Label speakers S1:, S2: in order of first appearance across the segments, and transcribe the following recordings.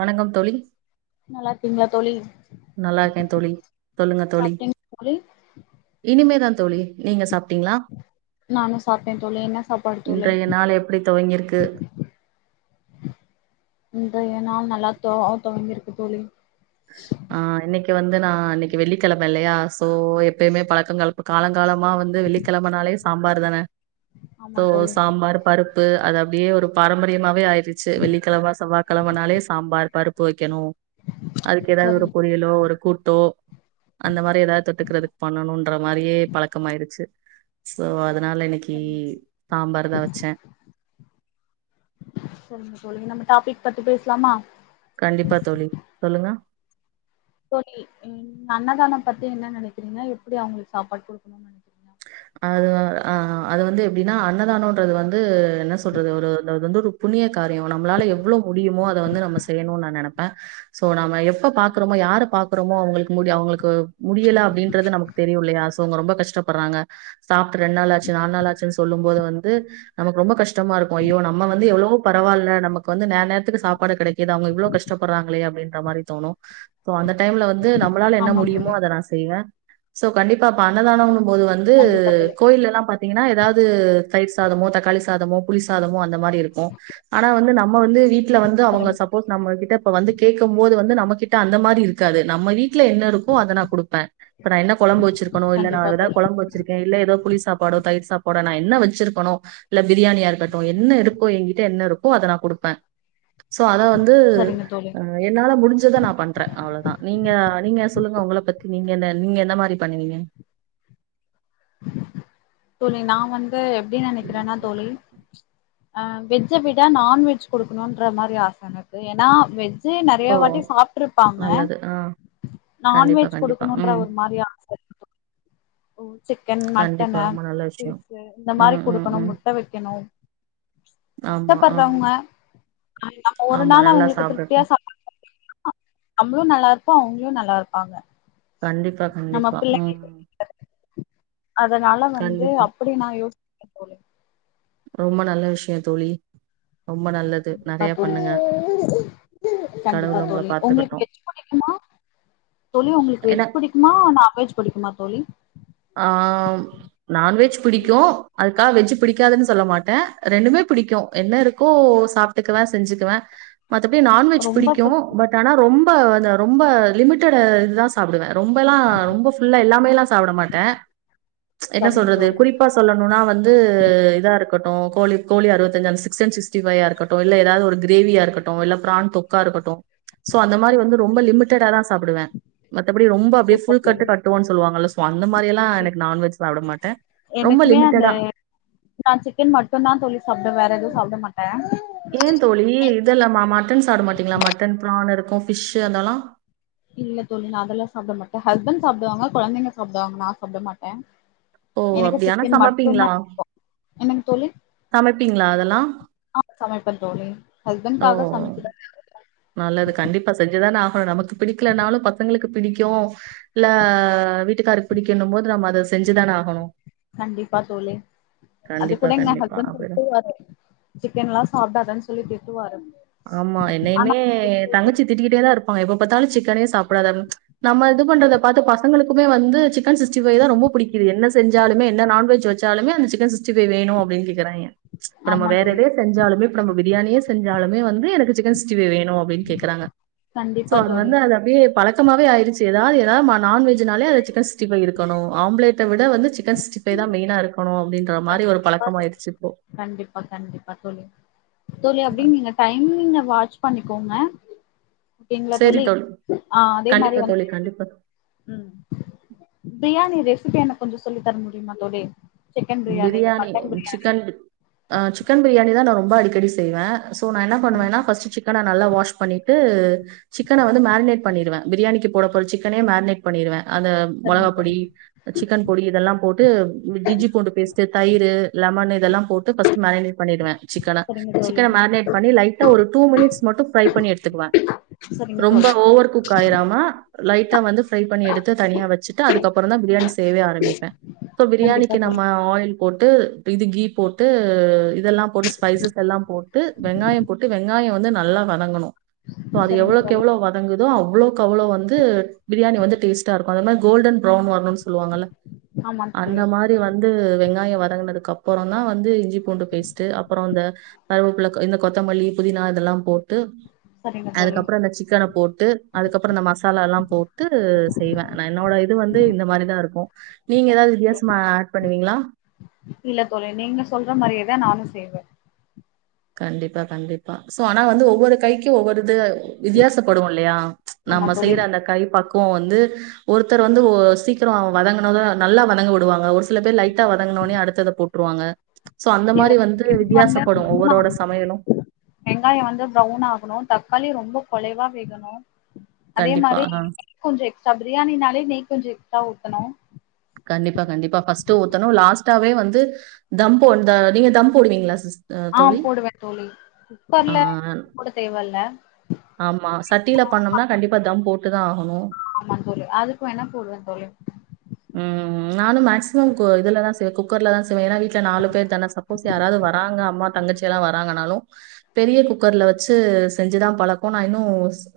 S1: வணங்கம் தொழி
S2: நல்லா ருக்கீங்களா தோழி
S1: நல்லாருக்கேன் தோழி சொல்லுங்க தோழி
S2: சாப்ட்டீங்க தோழி
S1: இனிமேதான் தோழி நீங்க சாப்
S2: நானு சாப்ட்டே தொழி என்ன சாப்பாடு தொழன்
S1: அப்டி துவங்கிருக்கு
S2: இந்த ஏந்நாள் நல்லா தொ தொவங்கியிருக்கு தொழி
S1: ஆ இன்னக் கீ வந்து நா இன்னைக்கு வெள்ளி கெழம இல்லையா எப்பயுமே பழக்கங்கள் இப்ப காலங்காலமா வந்து வெள்ளிக்கெழமனாலே சாம்பார் தான
S2: ஆமா
S1: சோ
S2: தோழி
S1: சாம்பார் பருப் பு அது அப்டியே ஒரு பாரம்பரியமாவே ஆயிருச்சு வெள்ளிக்கெழம செவ்வா கெழனாலே சாம்பார் பருப் பு வக்கெணு ஏதாவ்து ஒரு
S2: சரிங்க
S1: பொரியலோ ஒரு கூட்டோ அந்த மாதிரி ஏதாவ்து தொட்டுக்கிறதுக்கு பண்ணணும்ன்ற மாத்ரியே பழக்கமாயடுச்சு சோ அத்னால இன்னக்கீ
S2: சரிங்க தோழி
S1: சாம்பார் தா வச்சே
S2: சொல்லுங்க தோழி நம்ம டாபிக் பத்தி பேசலாமா
S1: கண்டிப்பா தோழி சொல்லுங்க
S2: தோழி அன்னதானம் பத்தி என்ன நெனக்கிறீங்க எப்டி அவுங்களுக்கு சாப்பாடு குடுக்கணும்னு நெனக்
S1: அது ஆ அது வந்து எப்டின்னா அன்னதானம்ன்றது வந்து என்ன சொல்றது ஒரு தந்துரு புண்ணிய காரியோ நம்மளால எவ்வளவு முடியுமோ அத வந்து நம்ம செய்யணும்னு நா நெனைப்பே சோ நம்ம எவ் எப்ப
S2: சரிங்க
S1: பாக்றமோ
S2: தோழி
S1: யார பாக் குறோமோ அவுங்களுக்கு மு அவங்களுக்கு முடியல அப்டின்றது நமக்கு தெரியு இல்லையா சோ அவுங்க ரொம்ப கஷ்டப்பட்றாங்க சாப்ட்டு ரெண்டு நாள் ஆச்சு நாலு நாள் ஆச்சு சொல்லும்போது வந்து நமக்கு ரொம்ப கஷ்டமாருக்கு ஐயோ நம்ம வந்து எவ்ளவோ பரவால்ல நமக்கு வந்து நேர நேரத்துக்கு சாப்பாடு கிடக்கீது அவுங்க இவ்வளவு கஷ்டப்படுறாங்களே அப்டின்ற மாத்ரி தோணு சோ அந்த டைம்ல வந்து நம்மளால என்ன
S2: ஆமா
S1: முடியுமோ
S2: தோழி
S1: அத நா செய்வே சோ கண்டிப்பா அன்னதானம் போது வந் து
S2: கண்டிப்பா தோழி
S1: கோயில்லெல்லா பாத்தீங்ன்னா ஏதாவ்து தயிர் சாதமோ தக்காளி சாதமோ வந் புளிசாதமு அந்த மாரி இருக்கு ஆனா வந்து நம்ம வந்து வீட்ல வந்து அவங்க
S2: சரிங்க
S1: சப்
S2: தோழி
S1: போஸ் நம்மகிட்ட இப்ப வந்து கேக்கும்போது வந்து நம்மகிட்ட அந்த மாரி இருக்காது நம்ம வீட் ல என்ன இருக்கோ அத நா குடுப்பே இப்ப நா என்ன கொழம்பு வெச்சிருக்கணு இல்ல நா
S2: கண்டிப்பா
S1: எதா
S2: தோழி
S1: கொழம்ப வெச்சிருக்கே இல்ல எதோ புளி சாப்பாடோ தயிர் சாப்பாடோ நா என்ன வெச்சிருக்கணோ இல்ல பிரியாணியா இருக்கட்டு என்ன இருக்கோ எங்கிட்ட என்ன இருக்கோ அத நா குடுப்பே சோ அத வந்து
S2: சரிங்க தோழி
S1: அ என்னால முடிஞ்சத நா பண்றே அவ்ளதா நீங்க நீங்க சொல்லுங்க உங்கள பத்தி நீங்க என்ன நீங்க எந்த மாரி பண்ணுவீங்க
S2: தோழி நா வந்து எப்டி நனைக்கிறனா தோழி ஆ வெஜ்ஜ விட நான்வெஜ் குடுக்கணுன்றமாரி ஆச எனக்கு எனா வெஜ் ஜு நறைய
S1: ஓ
S2: வாட்டி சாப்ட்ருப்பாங்க
S1: நல்லது ஆ கண்டிப்பா
S2: நான்வெஜ்
S1: கண்டிப்பா
S2: குடுக்கணுன்ற
S1: ம்
S2: ஒருமாரி ஆச இருக்கு. ஓ சிக்கன்
S1: கண்டிப்பா
S2: மட்டனு
S1: ரொம்ப நல்ல விஷயம்
S2: ஃபிஷ்ஷு இந்த மாரி
S1: ம் ம்
S2: குடுக்கணு
S1: ம்
S2: முட்ட வெக்கணு
S1: ஆமா ஆ
S2: கஷ்டப்பட்றோங்க நம்ம ஒரு
S1: ஆமா
S2: நாள்
S1: நல்லா
S2: அவுங்களுக்கு திருப்தியா
S1: சாப்டட்டும்
S2: சப்பாடு நம்மளு நல்லாருப்போ அவுங்களு நல்லாருப்பாங்க
S1: கண்டிப்பா கண்டிப்பா ம்
S2: அதனால வந்து
S1: கண்டிப்பா
S2: அப்டி நா யோசிக்க போல
S1: ரொம்ப நல்ல விஷ்யோ தோழி ரொம்ப நல்லது
S2: கண்டிப்பா
S1: நெறைய
S2: தோழி
S1: பண்ணுங்க
S2: கண்டிப்பா
S1: கடவுள் உங்கள
S2: தோழி உங்களுக்கு
S1: பாத்துக்கட்டும்
S2: வெஜ்ஜு புடிக்குமா தோழி உங்களுக்கு
S1: ஏன்னா
S2: வெஜ் புடிக்குமா நான்வெஜ் புடிக்குமா தோழி
S1: ஆ நான்வெஜ் பிடிக்கு அதுக்கா வெஜ் பிடிக்காதுன்னு சொல்ல மாட்டே ரெண்டுமே பிடிக்கு என்ன இருக்கோ சாப் டுக்குவே செஞ்சுக்குவே மத்தபடி நான்வெஜ்
S2: ரொம்ப
S1: பிடிக்கு
S2: புடிக்குது
S1: பட் ஆனா ரொம்ப அந்த ரொம்ப லிமிட்டட் இதுதா சா சாப்புடுவே ரொம்பல்லா ரொம்ப ஃபுல்லா எல்லாமேலா சாப்பட மாட்டே என்ன
S2: சரிங்க
S1: சொல்றது
S2: தோழி
S1: குறிப் பா சொல்லணுனா வந்து இதா இருக்கட்டு கோழி கோழி அறுவத்தஞ்சு அந்த சிக்கன் சிக்ஸ்டி ஃபைய்யா இருக்கட் இல்ல எதாது ஒரு கிரேவியா இருக்கட்டு இல்ல பிரான் தொக்கா இருக்கட்டு சோ அந்த மாரி வந்து ரொம்ப லிமிட்டடாதா சாப்புடுவே மத்தபடி ரொம்ப அப்டியே
S2: சூப்பர்
S1: ஃபுல் கட்டு
S2: தோழி
S1: கட்டுவோன் சொல்வாங்கல சோ அந்த மாரி எல்லா ஆ எனக்கு நான்வெஜ் சாப்பட மாட்ட ரொம்ப
S2: எனக்குமே அந்த
S1: லிமிட்டடா
S2: நா சிக்கன் மட்டுந்தா தோழி சாப்டுவே வேற எதுவு சாப்ட மாட்ட
S1: ஏ தோழி இதெல்லமா மட்டன் சாப்ட மாட்டிங்ளா மட்டன் ப்ரான் இருக்கு ஃபிஷ்ஷு அதெல்லா
S2: இல்ல தோழி நா அதெல்லா சாப்ட மாட்ட ஹஸ்பெண்ட் சாப்டுவாங்க கொழந்தைங்க சாப்டுவாங்க நா சாப்ட மாட்ட
S1: ஓ!
S2: எனக்கு
S1: அப்படியா? ஆனா
S2: சிக்கன் மட்டுதா புடிக்கு என்னங் தோழி
S1: சமைப்பீங்ளா அதெல்லா
S2: ஆ சமைப்பே தோழி
S1: ஓ!
S2: ஹஸ்பெண்ட்காக சமைச்சுட்ட
S1: நல்லது கண்டிப்பா செஞ்சுதான ஆகணு நமக்கு பிடிக்கலனாலு பசங்களுக்கு பிடிக்கு இல்ல வீட்க்காருக்கு பிடிக்கினு போது நம்ம அத செஞ்சுதான ஆகணு
S2: கண்டிப்பா தோழி
S1: கண்டிப்பா,
S2: அதுகூட எங்க
S1: கண்டிப்பா.
S2: ஹஸ்பெண்டு
S1: அப்படிதான்.
S2: திட்டுவாரு சிக்கன்லா சாப்டாதான் சொல்லி திட்டுவாரு
S1: ஆமா என்னையுமே
S2: ஆனா
S1: தங்கச்சி திட்டிக்குட்டேதா இருப்பாங்க எப்ப பாத்தாலு சிக்கனே சாப்டாத நம்ம இது பண்றத பாத்து பசங்களுக்கு வந்து சிக்கன் சிக்ஸ்டி ஃபைவ்தா ரொம்ப புடிக் கிது என்ன செஞ்சாலுமே என்ன நான்வெஜ் வெச்சாலுமே அந்த சிக்கன் சிக்ஸ்டி ஃபைவ் வேணு அப்டின் கேக்குறாய்ங்க இப்ப நம்ம
S2: ஆமா
S1: வேற
S2: தோழி
S1: எதையே செஞ்சாலுமே இப்ப நம்ம பிரியாணியே செஞ்சாலுமே வந்து எனக்கு சிக்கன் சிக்ஸ்டி ஃபைவ் வேணு அப்டின் கேக்குறாங்க சோ
S2: கண்டிப்பா
S1: அது
S2: தோழி
S1: வந்து அது அப்டியே பழக் கமாவே ஆய்ருச்சு எதாது எதா ம நான்வெஜ் நாலே அந்த சிக்கன் சிக்ஸ்டி ஃபைவ் இருக்கணு ஆம்லேட்டவிட வந்து சிக்கன் சிக்ஸ் டி ஃபைவ்தா மெய்னா இருக்கணு அப்டின்ற மாரி ஒரு
S2: கண்டிப்பா தோழி.
S1: பழக்கமாய்ருச்சு இப்போ
S2: கண்டிப்பா கண்டிப்பா தோழி அப்டி நீங்க டைமிங்க வாட்ச் பண்ணிக்கோங்க ஓகேங் ல தோழி அதே மாரி
S1: கண்டிப்பா
S2: வந்து
S1: தோழி, கண்டிப்பா.
S2: ம் பிரியாணி ரெசிபி எனக்கு கொஞ்ச சொல்லி தர முடியுமா தோழி சிக்கன் பிரியாணி மட்டன் பிரியாணி
S1: ஆ சிக்கன் பிரியாணி தா நா ரொம்ப அடிக்கடி செய்வே சோ நா என்ன பண்ணுவேன்னா பஸ்ட் சிக் சிக்கன நல்ல வாஷ் பண்ணிட்டு சிக்கன வந்து மேக்னேட் பண்ணிடுவே பிரியாணிக்கு போட போற சிக்கனயு மேக்னேட் பண்ணிருவே அந்த
S2: சரிங்க
S1: மொளகா பொடி
S2: தோழி
S1: சிக்கன் பொடி இதெல்லா போட்டு ஜிஜி பூண்டு பேஸ்ட் தயிரு லெமனு இதெல்லா போட்டு பர்ஸ்ட் மேரினேட் பண்ணிடுவே சிக்கன
S2: சரிங்க தோழி
S1: சிக்கன மேக்னேட் பண்ணி லைட்டா ஒரு டூ மினிட்ஸ் மட்டு ஃப்ரை பண்ணி எடுத்துகவே
S2: சரிங்க தோழி சரிங்க
S1: ரொம்ப
S2: தோழி
S1: ஓவர் குக் ஆயிராமா லைட்டா வந்து ஃப்ரை பண்ணி எடுத்து தனியா வச்சுட்டு அதுக்கப்புரோ தா பிரியாணி செய்யவே ஆரம்பிப்பே இப்ப
S2: கண்டிப்பா
S1: பிரியாணிக்கு நம்ம
S2: தோழி
S1: ஆயில் போட்டு இது கீ போட்டு இதெல்லா போட்டு ஸ்பைசஸ் எல்லா போட்டு வெங்காயோ போட்டு வெங்காய வந்து நல்லா வதங்கணு அது
S2: சரிங்க
S1: எவ்ளோக்கு
S2: தோழி
S1: எவ்ளோ வத வதங்குதோ அவ்ளோக்கு அவ்ளோ வந்து பிரியாணி வந்து டேஸ்டா இருக்கு அத மாரி கோல்டன் ப்ரோவ்ன் வரணுன்னு சொல்லுவாங்கள
S2: ஆமா
S1: அந்த
S2: தோழி
S1: மாரி வந்து வந்து வெங்காய வதங்குனதுக்கு அப்பரோ தா வந்து இஞ்சி பூண்டு பேஸ்ட் அப்ரோ அந்த கருவேப்பிள்ள இந்த கொத்தமல்லி புதினா இதெல்லா போட்டு
S2: சரிங்க தோழி
S1: அதுக்கப்ரோ இந்த சிக்கன போட்டு அதுக்கப்ரோ இந்த மசாலால்லா போட்டு செய்வே நா என்னோட இது வந்து இந்த மாரிதா இருக்கு நீங்க ஏதாது வித்தியாசமா ஆட் பண்ணுவீங்களா
S2: இல்ல தோழி நீங்க சொல்ற மாரியேதா நானு செய்வே
S1: கண்டிப்பா கண்டிப்பா சோ ஆனா வந்து ஒவ்வொரு கைக்கு ஒவ்வொரு இது வித்தியாசப்படு இல்லையா
S2: ஆமா
S1: நம்ம
S2: தோழி
S1: செய்யற அந்த கை பக் குவோ வந்து ஒருத்தர் வந்து ஒ சீக்கிரொ வதங்கனது நல்லா வதங்க விடுவாங்க ஒரு சில பேர் லைட்டா வதங்னவுனே அடுத்தத போட்டுருவாங்க சோ அந்த
S2: இல்ல
S1: மாரி வந்து வித்தியாசப்படு ஒவ்வொரு [unintelligible] சமையலு
S2: வெங்காயம் வந்து பிரொவ்ன் ஆகணு தக்காளி ரொம்ப குலைவா வேகணு அதே
S1: கண்டிப்பா.
S2: மாரி்
S1: ஆ
S2: நெய் கொஞ்செர எக்ஸ்ட்ரா பிரியாணினாலே நெய் கொஞ்ச எக்ஸ்ட்ரா ஊத்தணு
S1: கண்டிப்பா கண்டிப்பா ஃபஸ்ட் ஊத்தணு லாஸ்ட்டாவே வந்து தம்போ இந்த நீங்க தம் போடுவீங்களா சிஸ் அ
S2: ஆ
S1: தோழி?
S2: போடுவே தோழி
S1: ஆ
S2: குக்கர்ல போட தேவல்ல
S1: ஆமா சட்டியில பண்ணோம்னா கண்டிப்பா தம் போட்டு தான ஆகணு
S2: ஆமா அதுக்கு வேன்னா போடுவே தோழி
S1: ம் நானும் மேக்சிமம் கு இதல்ல தா செ குக்கர்ல தா செய்வே வீட்ல நாலு பேர் தான சப்போஸ் யாராவது வராங்க அம்மா தங்கச்சி எல்லா வராங்கனாலு பெரிய குக்கர்ல வச்சு செஞ்சுதா பழக்கோ நா இன்னு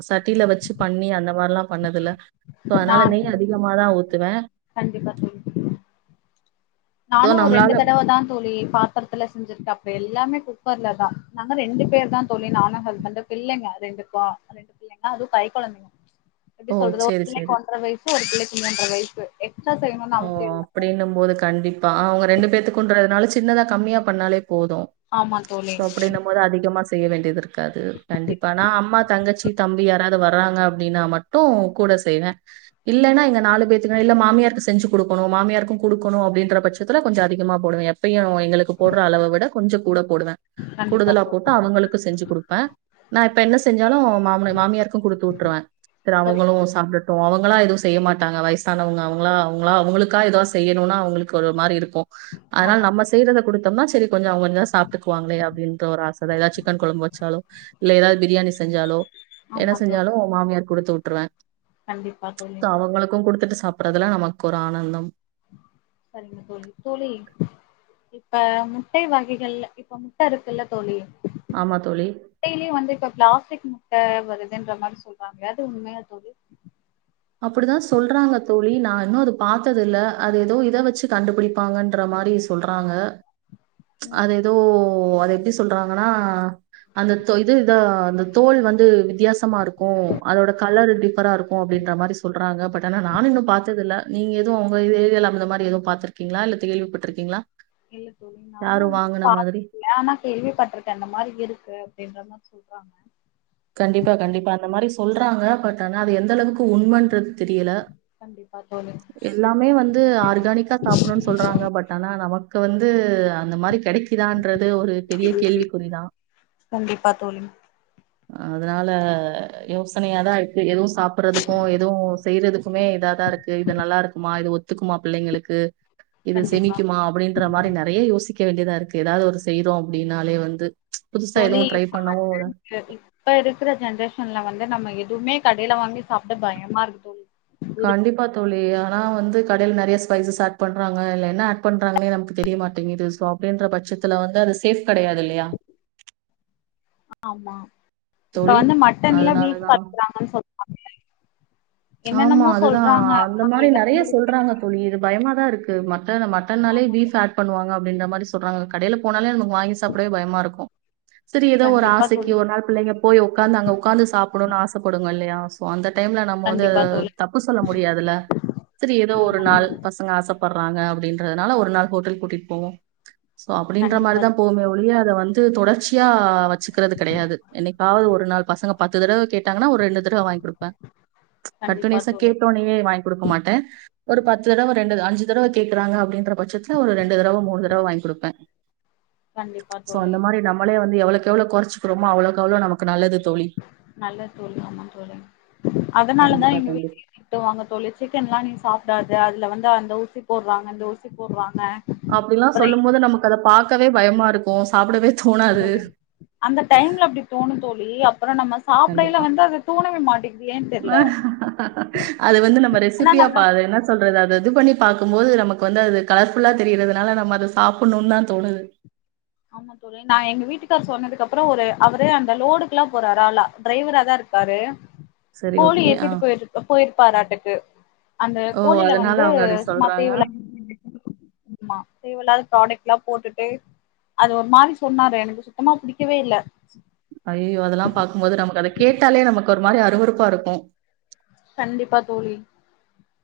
S1: சட்டியில வச்சு பண்ணி அந்த மாரில்லா பண்ணதுல்ல சோ அதனால
S2: நான்
S1: நெய் அதிகமாதா ஊத்துவே.
S2: கண்டிப்பா தோழி
S1: ஸோ,
S2: நானு ரெண்டு
S1: நம்மளால
S2: தடவ தா தோழி பா பதத்துல செஞ்சிருக்க அப்ப எல்லாமே குப்பர்ல தா நாங்க ரெண்டு பேர் தா தோழி நானு ஹஸ்பண்ட்டு பிள்ளைங்க ரெண்டு க ரெண்டு பிள்ளைங்க அதுவு கை கொழந்தைங்க எப்டி
S1: ஓ!
S2: சொல்றது ஒரு
S1: சரி,
S2: பிள்ளைக்கு
S1: சரி.
S2: ஒன்றரை வயசு ஒரு பிள்ளைக்கு மூன்றரை வயசு எக்ஸ்ட்ரா செய்யணும்னு அவசிய இல்ல
S1: அப்டின்னும் போது கண்டிப்பா அ அவுங்க ரெண்டு பேத்துக்குண்டுறதுனால சின்னதா கம்மியா பண்ணாலே போது
S2: ஆமா தோழி
S1: அப்டின்னும் போது அதிகமா செய்ய வேண்டியது இருக்கு இருக்காது கண்டிப்பா நா அம்மா, தங்கச்சி, தம்பி, யாராது வர்றாங்க அப்டின்னா மட்டு கூட செய்வே இல்லன்னா
S2: கண்டிப்பா
S1: இங்க நாலு பேத்துக்கு இல்ல மாமியார்கு செஞ்சு கொடுக்கணு மாமியாருக்கும் கொடுக்கணு அப்டின்ற பட்சத்தில கொஞ்சோ அதிகமாக போடுவே எப்பயு எங்களுக்கு போடுற அளவ விட கொஞ்சோ கூட போடுவேன்
S2: கண்டிப்பா
S1: கூடுதலா போட்டா
S2: தோழி
S1: அவங்களுக்கு செஞ்சு கொடுப்பேன் நா இப்ப என்ன செஞ்சாலு மாம மாமியாருக்கும் குடுத்து விட்டுருவேன் சேரி
S2: சரி
S1: அவங்களு சாப்பிடட்டோ அவங்களா எதுவு செய்ய மாட்டாங்க வயசானவங்க அவங்களா ங்களா அவங்களுக்கா ஏத செய்யணும்னு அவங்களுக்கு ஒரு மாதிரி இருக்கு அதனால
S2: ஆமா
S1: நம்ம செய்றத கொடுத்தோம்னா சேரி கொஞ்சோ அங்க கொஞ்சோ சாப்பிட்டுக்குவாங்களே அப்டின்ற ஒரு ஆச தா எதாச்சு சிக்கன் குழம்பு வச்சாலோ இல்ல ஏதாவது பிரியாணி செஞ்சாலோ என்ன
S2: ஆமா தோழி
S1: செஞ்சாலு மாமியார்க்கு குடுத்து விட்டுருவே
S2: கண்டிப்பா தோழி
S1: அவங்களுக்கு குடுத்துட்டு சாப் புறதுல நமக்கு ஒரு ஆனந்தம்
S2: சேரிங்க தோழி தோழி இப்ப முட்டை வகைகள் இப்ப முட்ட இருக்குல்ல தோழி
S1: ஆமா தோழி
S2: முட்டையும் வந்து இப்ப பிளஸ்டிக் முட்ட வருதுன்ற மாதிரி சொல்றாங்களையா அது உண்மையா தோழி
S1: அப்படிதா சொல்றாங்க தோழி நா இன்னு அது பாத்தது இல்ல அது ஏதோ இத வச்சு கண்டுபிடிப்பாங்கன்ற மாரி சொல்றாங்க ம்ச் அது
S2: ம்
S1: ஏதோ அது எப்டி சொல்றாங்கன்னா அந்த தோ இது இத அந்த தோல் வந்து வித்தியாசமா இருக்கு அதோட கலர் டிஃபரா இருக் கு அப்டின்ற மாதிரி சொல்றாங்க பட் ஆனா நானு இன்னு பாத்த தில்ல நீங்க எதுவு உங்க ஏரிய அந்த மாதிரி எதவு பாத்துருக்கீங்களா இல்ல கேள்விப்பட்டிருக்கீங்களா
S2: இல்ல தோழி நானு
S1: யாரும்
S2: இன்னு
S1: வாங்குன மாதிரி
S2: பாத்ததில்ல ஆனா கேள்விப்பட்டுருக்கேன் அந்த மாரி இருக்கு அப்டின்ற மாரி சொல்றாங்க
S1: கண்டிப்பா கண்டிப்பா அந்த மாரி சொல்றாங்க பட் ஆனா அது எந்த அளவுக்கு உண்மைன்றது தெரியல
S2: பாத்தோனே
S1: எல்லாமே வந்து ஆர்கானிக்கா சாப்பிடணும்ன்னு சொல்றாங்க பட் ஆனா நமக்கு வந்து அந்த மாரி கிடைக்குதான்றது ஒரு பெரிய
S2: ம் ம்
S1: கேள்விக்குறிதான்.
S2: கண்டிப்பா தோழி
S1: அதனால யோசனையாதா இருக்கு எதுவு சாப்பிறதுக்கும் எதுவு செய்யறதுக்குமே இதாதா இருக்கு இது நல்லா இருக்குமா இது ஒத்துக்குமா பிள்ளைங்களுக்கு இது
S2: கண்டிப்பா
S1: செமிக்குமா அப்டின்ற மாரி நிறைய யோசிக்க வேண்டியதா இருக்கு ஏதாவது ஒரு செய்யறோ அப்டின்னாலே வந்து புதுசா
S2: தோழி
S1: எதுவும் ட்ரை
S2: இப்ப
S1: பண்ணவும் இல்ல.
S2: வர்ரேன் த்து இப்ப இருக்கிற ஜென்ரேஷன்ல வந்து நம்ம எதுவுமே கடையில வாங்கி சாப்பிட பயமா இருக்குத
S1: கண்டிப்பா தோழி ஆனா வந்து கடையில நெறையா ஸ்பைசஸ் ஆட் பண்றாங்க இதுலயென்ன பண்றாங்களே நமக்கு தெரிய மாட்டேங்குது அப்டின்ற பட்சத்துல வந்து அது சேஃப் கிடையாது இல்லையா
S2: ஆமா இப்ப
S1: தோழி.
S2: வந்து மட்டன்ல பீஃப்
S1: அதனாலதான்
S2: பாக்குறாங்கனு சொல்ல
S1: ஆமா அதுதான்
S2: சொல்றாங்க
S1: அந்த
S2: ஆனா
S1: மாரி
S2: எத
S1: நெறையா
S2: நம்புறதுனே
S1: சொல்றாங்க
S2: தெரியல
S1: சொ இது பயமா தா இருக்கு மட்டன் மட்டன்னாலே
S2: ஆமா
S1: பீஃப்
S2: தோழி
S1: ஆட் பண்ணுவாங்க அப்படின்ற மாரி சொல்றாங்க கடையில போனாலே நமக்கு வாங்கி சாப்பிடவே பயமா இருக்கு செரி ஏதோ ஒரு
S2: கண்டிப்பா
S1: ஆசைக்கு
S2: தோழி
S1: ஒரு நாள் பிள்ளைங்க போய் உட்காந்தாங்க அங்க உட்காந்து சாப்பிடணும்ன்னு ஆசைப்படுங்க இல்லையா சோ அந்த டைம்ல நம்ம வந்து
S2: கண்டிப்பா தோழி
S1: தப்பு சொல்ல முடியாதுல செரி ஏதோ ஒரு
S2: ஆமா
S1: நாள்
S2: தோழி
S1: பசங்க ஆசப்படுறாங்க அப்டின்றதுனால ஒரு நாள் ஹோட்டல் கூட்டிகிட்டு போவோம் சோ அப்டின்ற
S2: கண்டிப்பா
S1: மாரிதா
S2: தோழி.
S1: போவோமே ஒழிய அத வந்து தொடர்ச்சியா வச்சுக்கிறது கிடையாது என்னைக்காவது ஒரு நாள் பசங்க பத்து தடவ கேட்டாங்கன ஒரு ரெண்டு தடவ வாங்கி குடுப்பே
S2: கண்டிப்பா
S1: கண்டினியூசா
S2: தோழி
S1: கேட்டோனே வாங்கி கொடுக்க மாட்டேன் ஒரு பத்து தடவை ரெண்டு அஞ்சு தடவ கேட்கறாங்க அப்டின்ற பட்சத்துல ஒரு ரெண்டு தடவ மூணு தடவ வாங்கி கொடுப்பன்
S2: கண்டிப்பா
S1: சோ
S2: தோழி
S1: அந்த மாரி நம்மளே வந்து எவ்ளோ எவ்ளோ குறைச்சிக்குறோமோ அவ்ளோக்கு அவ்ளோ நமக்கு நல்லது தோழி
S2: நல்லது தோழி ஆமா தோழி அதனாலதா
S1: கண்டிப்பா
S2: எங்க
S1: கண்டிப்பா
S2: வீட்டு திட்டுவாங்க தோழி சிக்கன்ல்லா நீ சாப்டாத அதுல வந்து அந்த ஊசி போட்றாங்க இந்த ஊசி போட்றாங்க
S1: அப்டிலா சொல்லும் போது நமக்கு அத பாக்கவே பயமா இருக்கு சாப்டவே
S2: ஆமா
S1: தோணாது
S2: தோழி அந்த டைம்ல அப்டி தோணும் தோழி அப்புறோ நம்ம சாப்டைல
S1: கண்டிப்பா
S2: வந்து அது தோணவே மாட்டேங்குது ஏன்னு தெர்ல
S1: அது வந்து நம்ம
S2: ஆனா
S1: ரெசிபியா
S2: நம்ம
S1: பா என்ன சொல்றது அத இது பண்ணி பாக்கும்போது நமக்கு வந்து அது கலர்ஃபுல்லா தெரியிறதுனால நம்ம அத சாப்புனு தா தோணுது
S2: ஆமா தோழி நா எங்க வீட்டுக்காரரு சொன்னதுக்கு அப்புறோ ஒரு அவரு அந்த லோடுக்குல்லா போறாரால டிரைவரா தா இருக்காரு
S1: சரி
S2: கோழி
S1: ஓகே ஆ
S2: ஏத்திட்டு போயிரு போயிருப்பாருக்கு அந்த
S1: ஓ
S2: கோழில
S1: அதனால
S2: வந்து
S1: அவங்க அப்டி
S2: சும்மா
S1: சொல்றாங்க
S2: ஆமா தேவ இல்லாத ப்ராடக்ட் எல்லா போட்டுட்டு அது ஒரு மாரி சொன்னாரு எனக்கு சுத்தமா பிடிக்கவே இல்ல
S1: ஐயயோ அதெல்லா பாக்கும்போது நமக்கு அத கேட்டாலே நமக்கு ஒரு மாரி அறுவறுப்பா இருக்கு
S2: கண்டிப்பா தோழி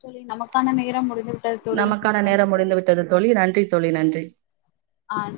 S2: தோழி நமக்கான நேரம் முடிஞ்ச
S1: நமக்கான நேரோ முடிந்து விட்டது தோழி நன்றி தோழி நன்றி
S2: ஆம்